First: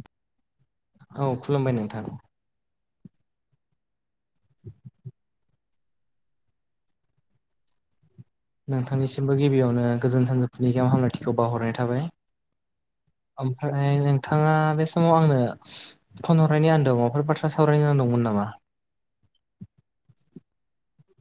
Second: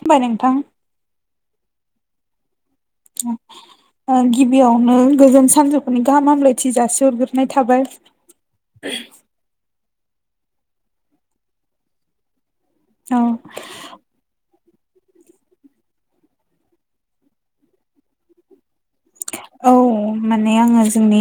खोनाबाय नोंथां? औ खुलुमबाय नोंथां। गिबियावनो गोजोन सानजैफु गाहाम हामलायथि जासि हरग्रोबोनाय थाबाय। नोंथांनिसिमबो गिबियावनो गोजोन सानजौफुनि गोजाम हामलायथिखौ बावहरनाय थाबाय। औ ओमफ्राय ओमफ्राय नोंथाङा बे समाव आंनो फन हरनायनि आन्दोआव माबाफोर बाथ्रा सावरायनो गोनां दंमोन नामा? औ माने आङो जोंनि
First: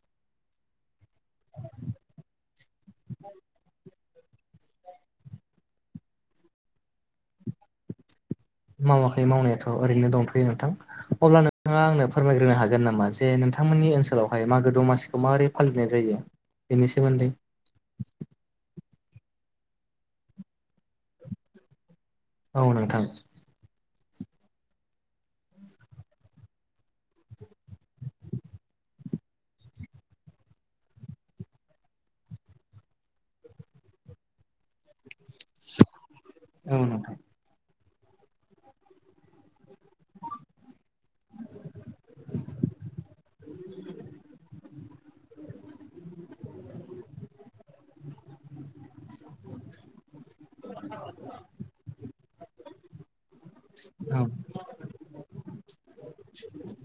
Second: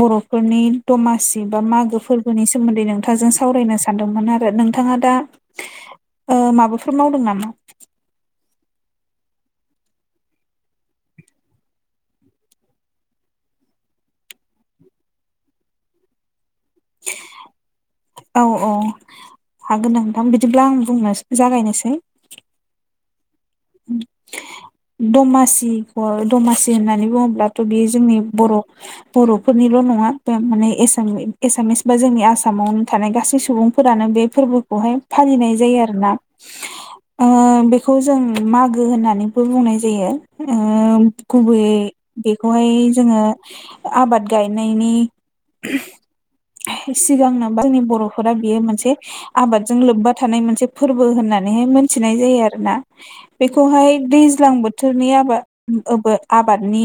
बर'फोरनि दमासि बा मागो फोरबोनि सोमोन्दै नोंथांजों सावरायनो सै। सानदोंमोन आरो नोंथाङा दा ओ माबाफोर मावदों नामा? मावाखै मावनायाथ' ओरैनो दंथ'यो नोंथां। अब्ला नोंथाङा आंनो फोरमायग्रो हागोन नामा जे नोंथांमोननि ओनसोलावहाय मागो दमासिखौ माबोरै फालिनाय जायो बेनि सोमोन्दै। औ-औ हागोन नांथां बिदिब्ला आं बुंनो जागायनोसै। औ नोंथां। [inaudible] दमासिखौ दमासि होननानै बुङोब्लाथ' बे जोंनि बर' बर'फोरनिल' नङा माने बे एसा एसामिस बा जोंनि आसामावनो थानाय गासै सुबुं फोरानो बे फोरबोखौहाय फालिनाय जायो आरोना औ नोंथां ओ बेखौ जों मागो होननानैबो बुंनाय जायो ओ गुबैयै बेखौहाय जोंङो आबाद गाय नायनि सिगांनो बा जोंनि बर'फोरा बियो मोनसे आबादजों लोब्बा थानाय मोनसे फोरबो होननानैहाय मोनथिनाय जायो आरो ना बेखौहाय औ दैज्लां बोथोरनि आबाद ओबो आबादनि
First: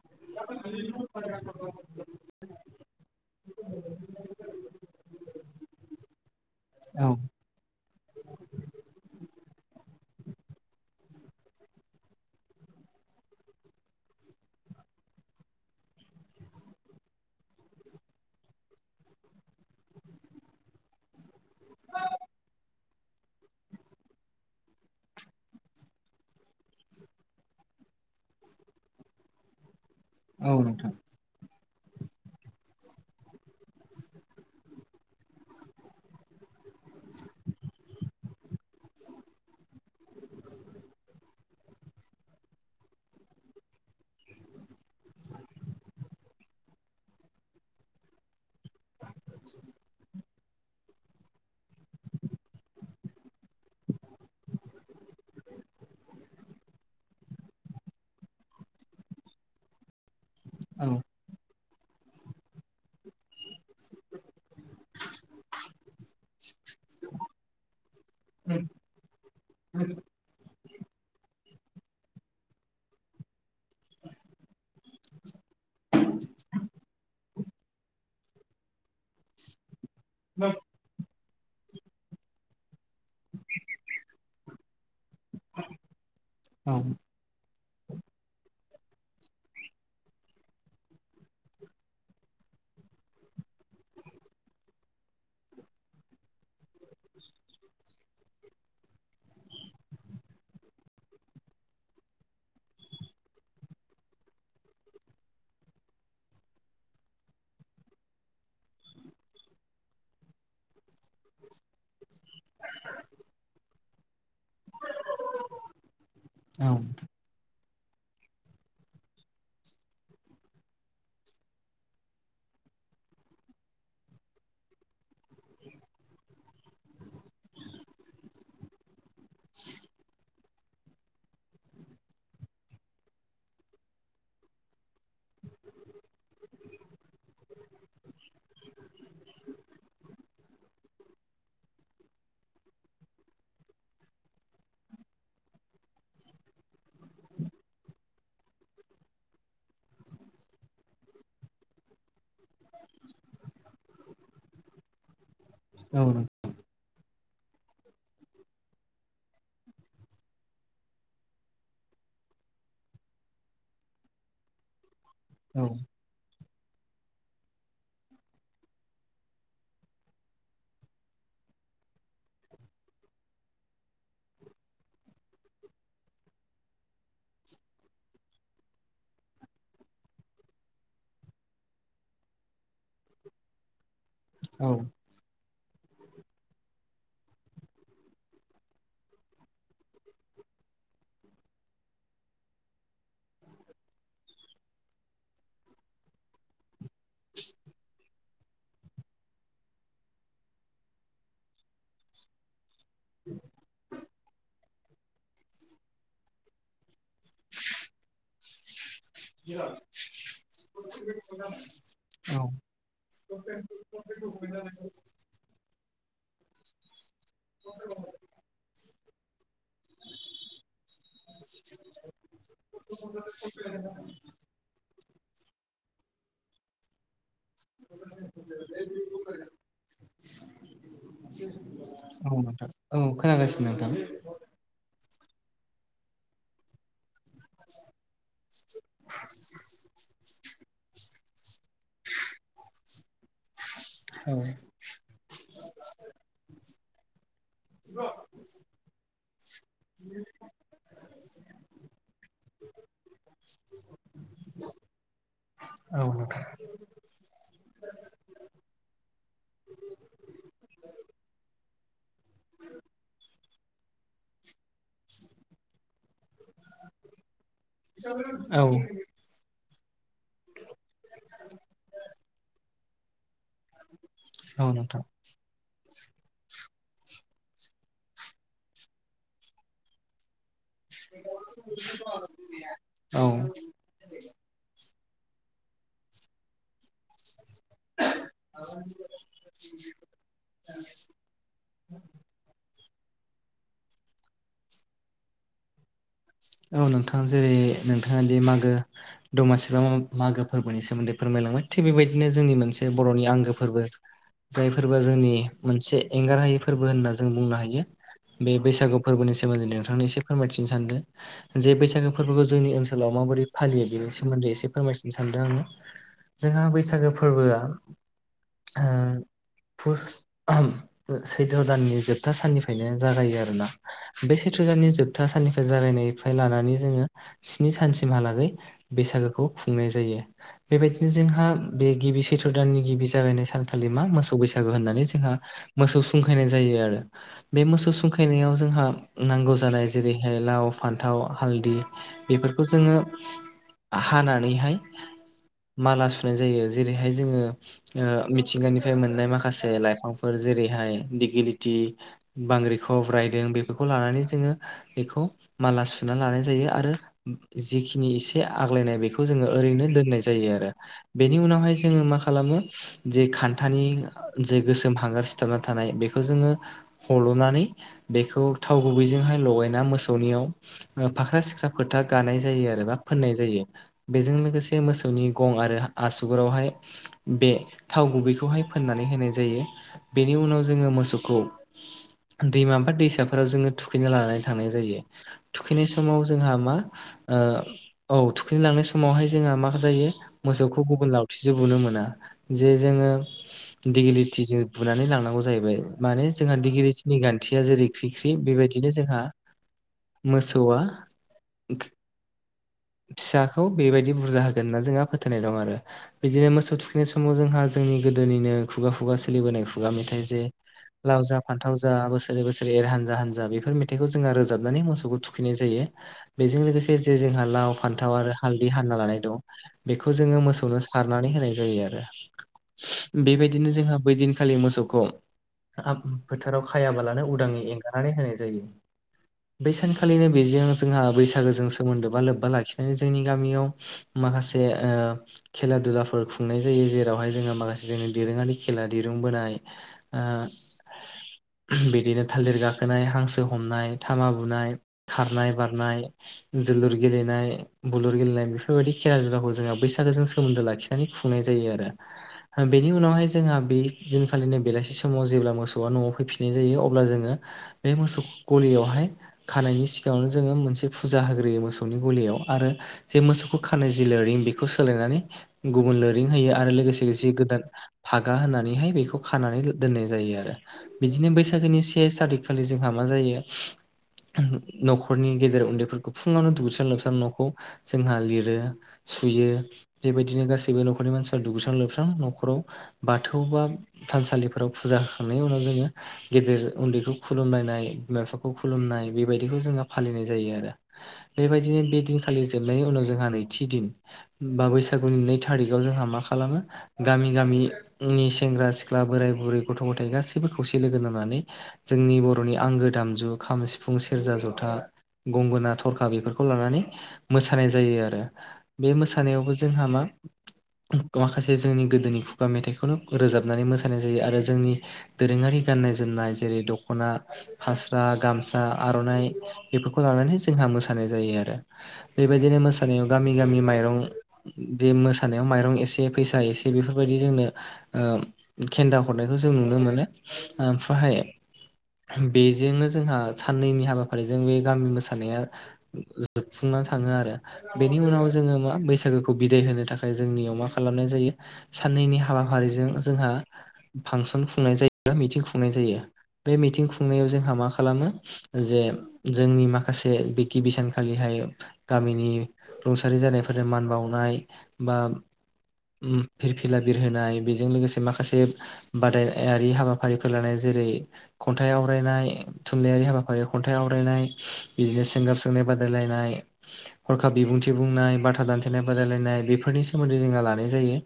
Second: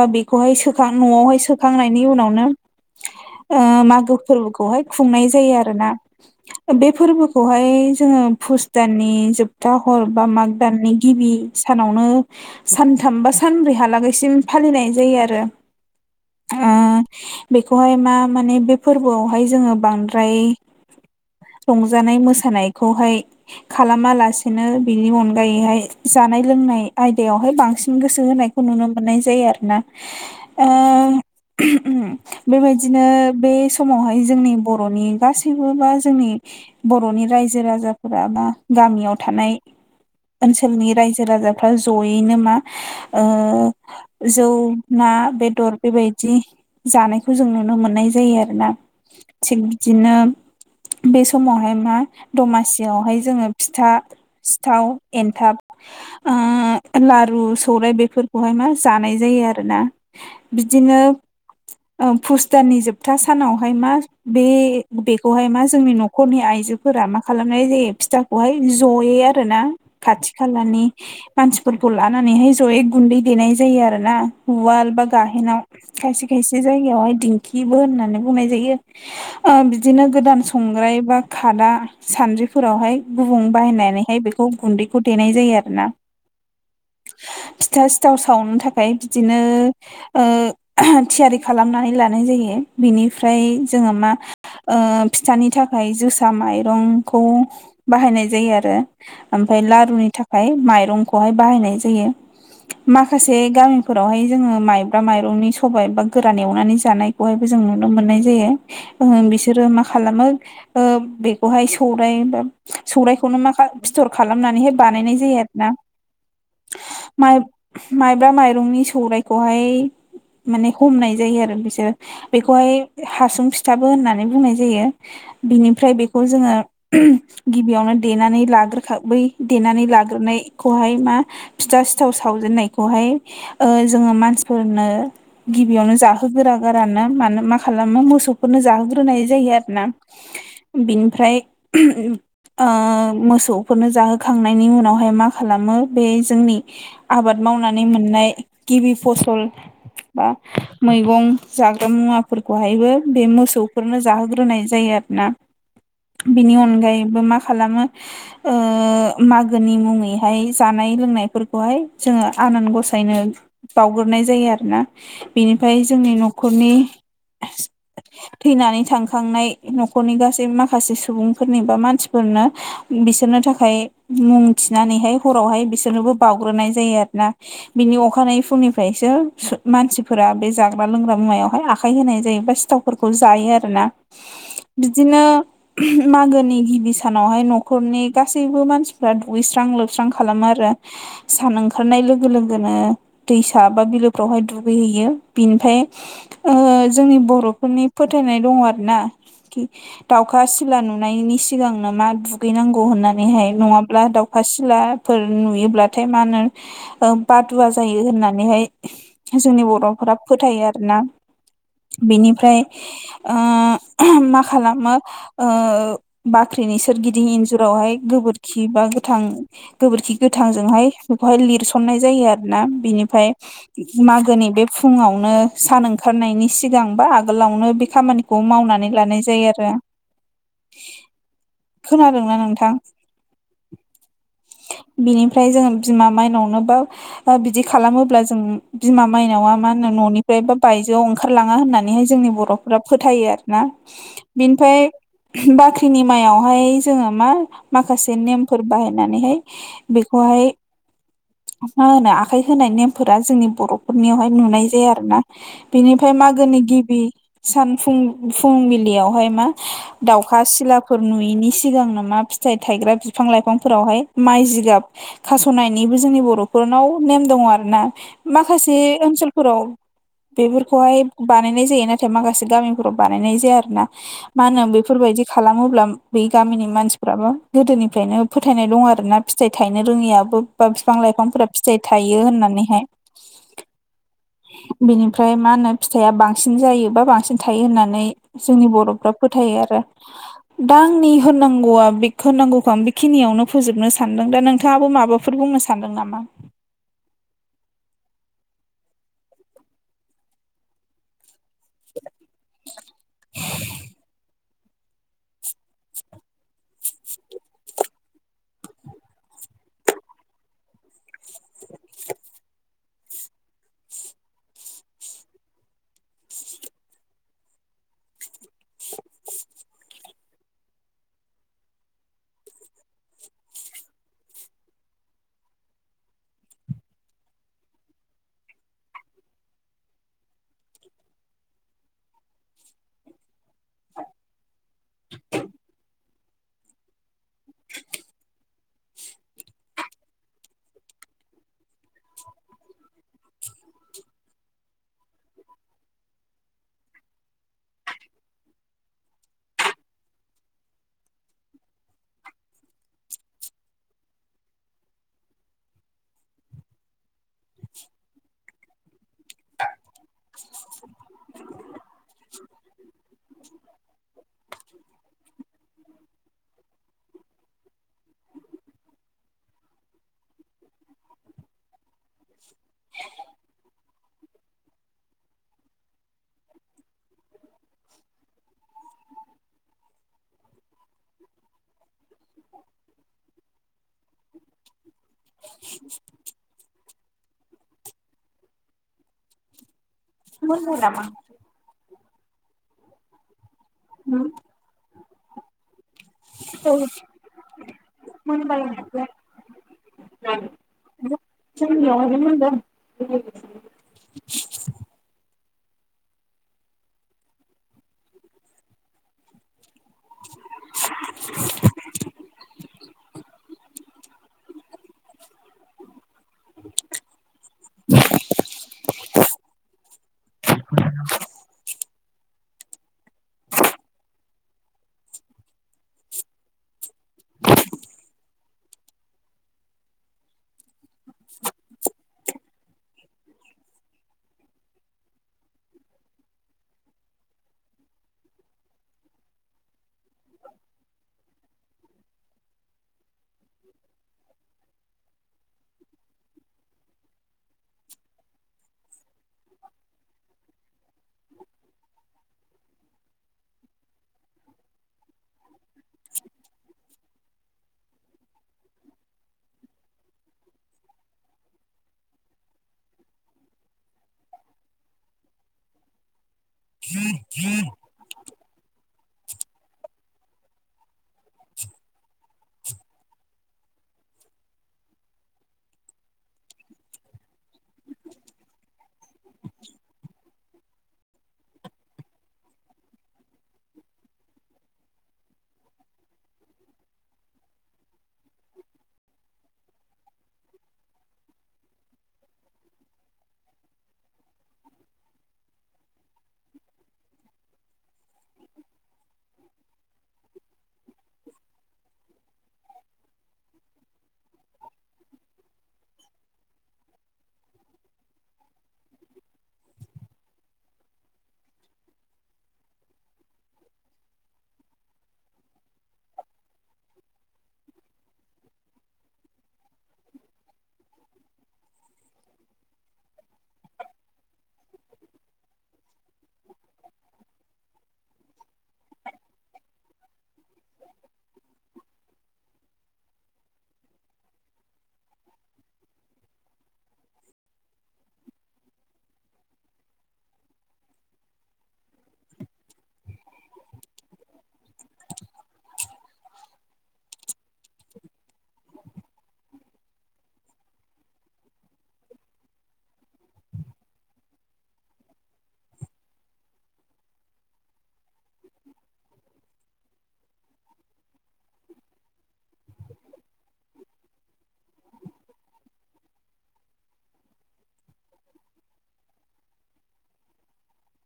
बा बेखौहाय सोखां न'आवहाय सोखांनायनि उनावनो ओ मागो फोरबोखौहाय खुंनाय जायो आरो ना। बे औ फोरबोखौहाय जोङो पुस दाननि जोबथा हर बा माग दाननि गिबि सानावनो सानथाम बा सानब्रैहालागैसिम फालिनाय जायो आरो। बेखौहाय मा माने बे फोरबोआवहाय जोङो बांद्राय संजानाय मोसानायखौहाय खालामालासिनो बिनि अनगायैहाय जानाय लोंनाय आयदायावहाय बांसिन गोसो होनायखौ नुनो मोननाय जायो आरोना औ नोंथां उ बेबायदिनो बे समावहाय जोंनि बर'नि गासैबो बा जोंनि बर'नि रायजो राजाफोरा बा गामियाव थानाय ओनसोलनि रायजो राजाफ्रा जयैनो मा ओ जौ ना बेदर बेबायदि जानायखौ जों नुनो मोननाय जायो आरोना थिग बिदिनो बे समावहाय मा दमासियावहाय जोङो फिथा थाव एन्थाब ओ लारु सौराइ बेफोरखौहाय मा जानाय जायो आरोना औ बिदिनो फुस दाननि जोबथा सानावहाय मा बे बेखौहाय मा जोंनि न' खरनि आइजोफोरा मा खालामनाय जायो फिथाखौहाय जयै आरोना खाथि खालानि मानसिफोरखौ लानानैहाय ज'यै गुन्दै देनाय जायो आरो ना उवाल बा गाहेनाव खायसे खायसे जायगायावहाय दिंखिबो होननानै बुंनाय जायो ओ बिदिनो गोदान संग्राय बा खादा सानद्रिफोरावहाय गुबुं बाहायनानै माय बेखौ गुन्दैखौ देनाय जायो आरो ना औ फिथा सिथाव सावनो थाखाय बिदिनो ओ थियारि खालामनानै लानाय जायो बिनिफ्राय जोङो मा ओ फिथानि थाखाय जोसा माइरंखौ बाहायनाय जायो आरो ओमफ्राय लारुनि थाखाय माइरंखौहाय बाहायनाय जायो माखासे गामिफोरावहाय जोङो माइब्रा माइरंनि सबाय एबा गोरान एवनानै जानाय बहायबो जों नुनो मोननाय जायो उम बिसोरो मा खालामो ओ बेखौहाय सौराय बा सौरायखौनो मा खा फिथर खालामनानैहाय बानायनाय जायो आरो ना औ माइ माइब्रा माइरंनि सौरायखौहाय माने हमनाय जायो आरो बिसोरो बेखौहाय हासुं फिथाबो होननानै बुंनाय जायो बिनिफ्राय बेखौ जोङो गिबियावनो देनानै ला खा बै देनानै लाग्रोनायखौहाय मा फिथा सिथाव सावजेननायखौहाय ओ जोङो मानसिफोरनो गिबियावनो जाहोगोरा गारानो मानो मा खालामो मोसौफोरनो जाहोग्रोनाय जायो आरोना बिनिफ्राय ओ मोसौ फोरनो जाहोखांनायनि उनावहाय मा खालामो बे जोंनि आबाद मावनानै मोननाय गिबि फसल बा मैगं जाग्रा मुवाफोरखौहायबो बे मोसौफोरनो जाहोग्रोनाय जायो आरो ना औ बिनि अनगायैबो मा खालामो ओ मागोनि मुङैहाय जानाय लोंनायफोरखौहाय जोङो आनान गसाइनो बावग्रोनाय जायो आरोना औ बेनिफ्राय जोंनि न'खरनि थैनानै थांखांनाय न'खरनि गासै माखासे सुबुंफोरनि बा मानसिफोरनो बिसोरनो थाखाय मुं थिनानैहाय हरावहाय बिसोरनोबो बावउग्रोनाय जायो आरो ना बिनि अखानायै फुंनिफ्रायसो मानसिफोरा बे जाग्रा लोंग्रा मुवायावहाय आखाय होनाय जायोबा सिथाव फोरखौ जायो आरो ना बिदिनो मागोनि गिबि सानावहाय न'खरनि गासैबो मानसिफ्रा दुगैस्रां लोबस्रां खालामो आरो सान ओंखारनाय लोगो लोगोनो दैसा बा बिलोफ्रावहाय दुगैहैयो बिनिफाय ओ जोंनि बर'फोरनि फोथायनाय दङ आरो ना खि दाउखा सिला नुनायनि सिगांनो मा दुगैनांगौ होननानैहाय नङाब्ला दाउ दाउखा सिलाफोर नुयोब्लाथाय मा होनो बादुवा जायो होननानैहाय जोंनि बर'फोरा फोथायो आरोना [inaudible] बिनिफ्राय ओ मा खालामो ओ बाख्रिनि सोरगिदिं इन्जुरावहाय गोबोरखि बा गोथां गोबोरखि गोथांजोंहाय बेखौहाय लिरसननाय जायो आरोना बेनिफ्राय मागोनि बे फुङावनो सान ओंखारनायनि सिगां बा आगोल लावनो बे खामानिखौ मावनानै लानाय जायो आरो औ नोंथां औ खोनागासिनो नोंथां बिनिफ्राय जोङो बिमा माइनावनोबो बा बिदि खालामोब्ला जों बिमा माइनावा मा होनो न'निफ्राय बा बायजोआव ओं खारलाङा होननानैहाय जोंनि बर'फोरा फोथायो आरोना औ बेनिफ्राय बाख्रिनि माइयावहाय जोङो मा माखासे नेमफोर बाहायनानैहाय बेखौहाय मा होनो आखाइ होनाय नेमफोरा जोंनि बर'फोरनियावहाय नुनाय जाया आरो ना औ बिनिफ्राय नोंथां मागोनि गिबि सान फुं- फुंबिलियावहाय मा दाउखा सिलाफोर नुयैनि सिगांनो मा फि थाइ थाइग्रा बिफां लाइफांफोरावहाय माइ जिगाब खास'नायनिबो जोंनि बर'फोरनाव नेम दङ आरो ना औ माखासे ओनसोलफोराव बेफोरखौहाय बानायनाय जायो नाथाय माखासे गामिफोराव बानायनाय जाया आरो ना मा होनो औ नोंथां बेफोरबायदि खालामोब्ला बै गामिनि मानसि फ्राबो गोदोनिफ्रायनो फोथायनाय दं आरोना फिथाइ थायनो रोङियाबो बा फिफां लाइफांफोरा फिथाइ थायो होननानैहाय औ बिनिफ्राय मा होनो फिथाइआ बांसिन जायोबा बांसिन थायो होननानै नै जोंनि बर'फ्रा फोथायो आरो दा आंनि होननांगौआ बेख होननांगौखौ आं बेखिनियावनो फोजोबनो सानदों दा नोंथाङाबो माबाफोर बुंनो सानदों नामा औ नोंथाङ जेरै नोंथाङा दि मागो दमासि बा मागो फोरबोनि सोमोन्दै फोरमायलांबाय थिग बेबायदिनो जोंनि मोनसे बर'नि आंगो फोरबो जाय फोरबोआ जोंनि मोनसे एंगारहायै फोरबो होनना जों बुंनो हायो बे बैसागु फोरबोनि सोमोन्दै नोंथांनो एसे फोरमायथिनो सानदों जे बैसागो फोरबोखौ जोंनि ओनसोलाव माबोरै फालियो बेनि सोमोन्दै एसे फोरमायथिनो सानदों आङो जोंहा बैसागो फोरबोआ ओ। पुस ओहोम सैथ्र' दाननि जोबथा साननिफ्रायनो जागायो आरोना। बे सैथ्र'दाननि जोबथा साननिफ्राय जागायनाय निफ्राय लानानै जोङो स्नि सानसिमहालागै बैसागोखौ खुंनाय जायो। बेबायदिनो जोंहा बे गिबि सैथ्र दाननि गिबि जागायनाय सानखालि मा मोसौ बैसागु होननानै। जोंहा मोसौ। सुंखायनाय जायो आरो बे मोसौ सुंखायनायाव जोंहा नांगौ जानाय जेरैहाय लाव। फान्थाव हालदि बेफोरखौ जोङो हानानैहाय। माला सुनाय जायो जेरैहाय जोङो। ओ मिथिंगानिफ्राय मोननाय माखासे लाइफांफोर जेरैहाय दिगलिटि। बांग्रिख'ब रायदों बेफोरखौ लानानै जोङो बेखौ माला सुना लानाय जायो आरो। जिखिनि एसे आग्लायनाय बेखौ जोङो ओरैनो दोननाय जायो आरो। बेनि उनावहाय जोङो मा खालामो। जे खान्थानि जे गोसोम हांगार सिथाबना थानाय बेखौ जोङो। हल'नानै बेखौ थाव गुबैजोंहाय लगायना मोसौनियाव। फाख्रा सिख्रा फोथा गानाय जायो आरो बा फोननाय जायो। बेजों लोगोसे मोसौनि गं आरो आसुगुरावहाय। बे थाव गुबैखौहाय फोननानै होनाय जायो बेनि उनाव जोङो मोसौखौ। दैमा बा दैसाफोराव जोङो थुखैना लानानै थांनाय जायो। थुखैनाय समाव जोंहा मा ओ औ थुखैनोलांनाय समावहाय जोंहा मा जायो। मोसौखौ गुबुन लावथिजों बुनो मोना जे जोङो दिगलिटिजों। बुनानै लांनांगौ जाहैबाय माने जोंहा दिगलिथिनि गान्थिया जेरै ख्रि ख्रि बेबायदिनो जोंहा। मोसौआ फिसा। खौ बेबायदि बुरजा होगोन होनना जोंहा फोथायनाय दं आरो। बिदिनो मोसौ थुखैनाय समाव जोंहा जोंनि गोदोनिनो खुगा खुगा सोलिबोनाय खुगा मेथाइ जे। लाव जा फान्थाव जा बोसोरै बोसोरै एर हानजा हानजा बेफोर मेथाइखौ जोंङो रोजाबनानै मो सौखौ थुखैनाय जायो बेजों लोगोसे जे जोंहा लाव फान्थाव आरो हालदि हानना लानाय दं। बेखौ जोङो मोसौनो सारनानै होनाय जायो आरो। बेबायदिनो जोंहा बैदिनखालि मोसौखौ। फोथाराव खायाबालानो उदाङै एंगारनानै होनाय जायो। बै सानखालिनो बेजों जोंहा बैसागोजों सोमोन्दो बा लोब्बा लाखिनानै जोंनि गामियाव। माखासे ओ। खेला दुलाफोर खुंनाय जायो जेरावहाय जोङो माखासे जोंनि दोरोङारि खेला दिरुंबोनाय। ओ बिदिनो थालिर गाखोनाय हांसो हमनाय घामा। बुनाय खारनाय बारनाय जोलुर गेलेनाय। बुलुर गेलेनाय बेफोरबायदि खेला दुलाखौ जोंहा बैसागोजों सोमोन्दो लाखिनानै खुंनाय जायो आरो। ओ बेनि उनावहाय जोंहा बे दिनखालिनो बेलासि समाव जेब्ला मोसौआ न'आव फैफिननाय जायो अब्ला जोङो। बे मोसौ गलियावहाय। खानायनि सिगाङावनो जोङो मोनसे फुजा होग्रोयो मोसौनि गलियाव आरो। जे मोसौखौ खानाय जि लोरिं बेखौ सोलायनानै गुबुन लोरिं होयो। आरो लोगोसे जि गोदान फागा होनानैहाय बेखौ खानानै दोननाय जायो आरो। बिदिनो बैसागोनि से थारिख खालि जोंहा मा जायो। न'खरनि गेदेर उन्दैफोरखौ फुङावनो दुगैस्रां लोबस्रां न'खौ जोंहा लिरो। सुयो बेबायदिनो गासैबो न'खरनि मानसि। दुगैस्रां लोबस्रां न'खराव बाथौ बा थानसालिफोराव फुजा होखांनायनि उनाव जोङो। गेदेर उन्दैखौ खुलुमलायनाय बिमा बिफाखौ खुलुमनाय बेबायदिखौ जोंङो फालिनाय जायो आरो। बेबायदिनो बे दिनखालि जोबनायनि उनाव जोंहा नैथि दिन। बा बैसागुनि नै थारिखआव जोंहा मा खालामो। गामि गामि नि सेंग्रा सिख्ला बोराय बुरै गथ' गथाय गासैबो खौसे लोगो नांनानै। जोंनि बर'नि आंगो दामजु खाम सिफुं। सिफुं सेरजा जथा गंगोना थरखा बेफोरखौ लानानै मोसानाय जायो आरो बे मोसानायावबो जोंहा मा माखासे जोंनि गोदोनि खुगा मेथाइखौनो रोजाबनानै मोसानाय जायो आरो जोंनि दोरोङारि गाननाय जोमनाय जेरै दख'ना फास्रा गामसा आर'नाइ बेफोरखौ लानानै जोंहा मोसानाय जायो आरो बेबायदिनो मोसानायाव गामि गामि माइरं बे मोसानायाव माइरं एसे फैसा एसे बेफोरबायदि जोंनो खेन्दा हरनायखौ जों नुनो मोनो ओमफ्रायहाय बेजोंनो जोंहा साननैनि हाबाफारिजों बे गामि मोसानाया जोबफुंना थाङो आरो बेनि उनाव जोङो मा बैसागोखौ बिदाय होनो थाखाय जोंनियाव मा खालामनाय जायो साननैनि हाबाफारिजों जोंहा फांसन खुंनाय जायोबा मिथिं खुंनाय जायो बे मिथिं खुंनायाव जोंहा मा खालामो जे जोंनि माखासे बि गिबि सानखालिहाय गामिनि रुंसारि जानायफोरजों मान बावनाय बा उम फिरफिला बिर होनाय बेजों लोगोसे माखासे बादायारि हाबाफारिफोर लानाय जेरै खन्थाइ आवरायनाय थुनलाइारि हाबाफ आफ खन्थाइ आवरायनाय बिदिनो सोंगाब सोंनाय बादायलायनाय हरखाब बिबुंथि बुंनाय बाथा दान्थेनाय बादायलायनाय बेफोरनि सोमोन्दै जोंहा लानाय जायो।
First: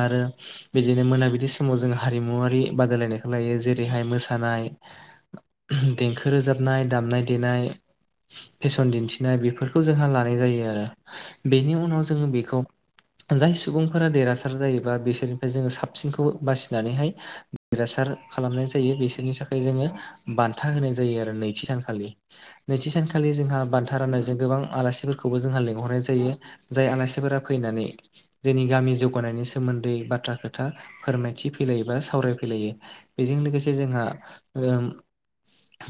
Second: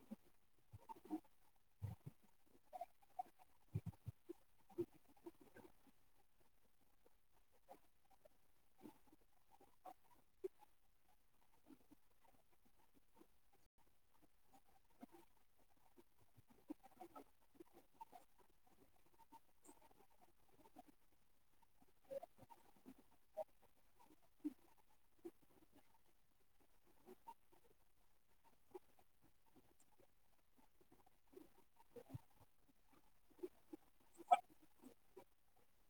आरो बिदिनो मोनाबिलि समाव जों हारिमुवरारि बादायलायनायखौ लायो जेरैहाय मोसानाय देंखो रोजाबनाय दामनाय देनाय फेसन दिन्थिनाय बेफोरखौ जोंहा लानाय जायो आरो बेनि उनाव जोङो बेखौ जाय सुबुंफोरा देरहासार जायोबा बिसोरनिफ्राय जोङो साबसिनखौ बासिनानैहाय देरहासार खालामनाय जायो बिसोरनि थाखाय जोङो बान्था होनाय जायो आरो नैथि सानखालि नैथि सानखालि जोंहा बान्था राननायजों गोबां आलासिफोरखौबो जोंहा लेंहरनाय जायो। जाय आलासिफोरा फैनानै जोंनि गामि जौगानायनि सोमोन्दै बाथ्रा खोथा फोरमायथि फैलायो बा सावरायफैलायो बेजों लोगोसे जोंहा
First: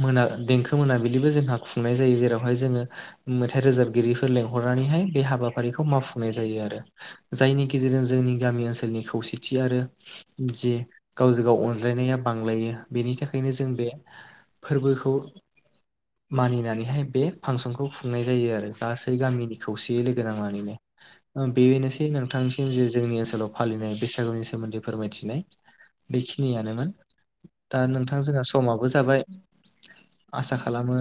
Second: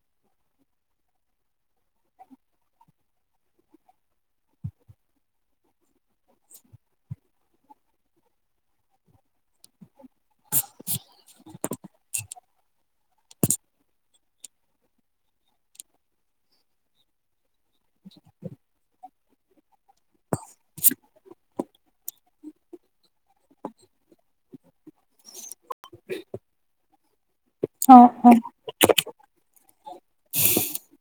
मोना देंखो मोनाबिलिबो जोंहा खुंनाय जायो जेरावहाय जोङो मेथाइ रोजाबगिरिफोर लेंंहरनानैहाय बे हाबाफारिखौ मावफुंनाय जायो आरो। जायनि गेजेरजों जोंनि गामि ओनसोलनि खौसेथि आरो जि गावजों गाव अनज्लायनाया बांलायो बेनि थाखायनो जों बे फोरबोखौ मानिनानैहाय बे फांसनखौ खुंनाय जायो आरो गासै गामिनि खौसे लोगो नांनानैनो बेनोसै नोंथांसिम जे जोंनि ओनसोलाव फालिनाय बैसागुनि सोमोन्दै फोरमायथिनाय बेखिनियानोमोन दा औ नोंथां औ जोंहा समाबो जाबाय आसा खालामो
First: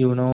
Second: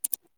इयुनाव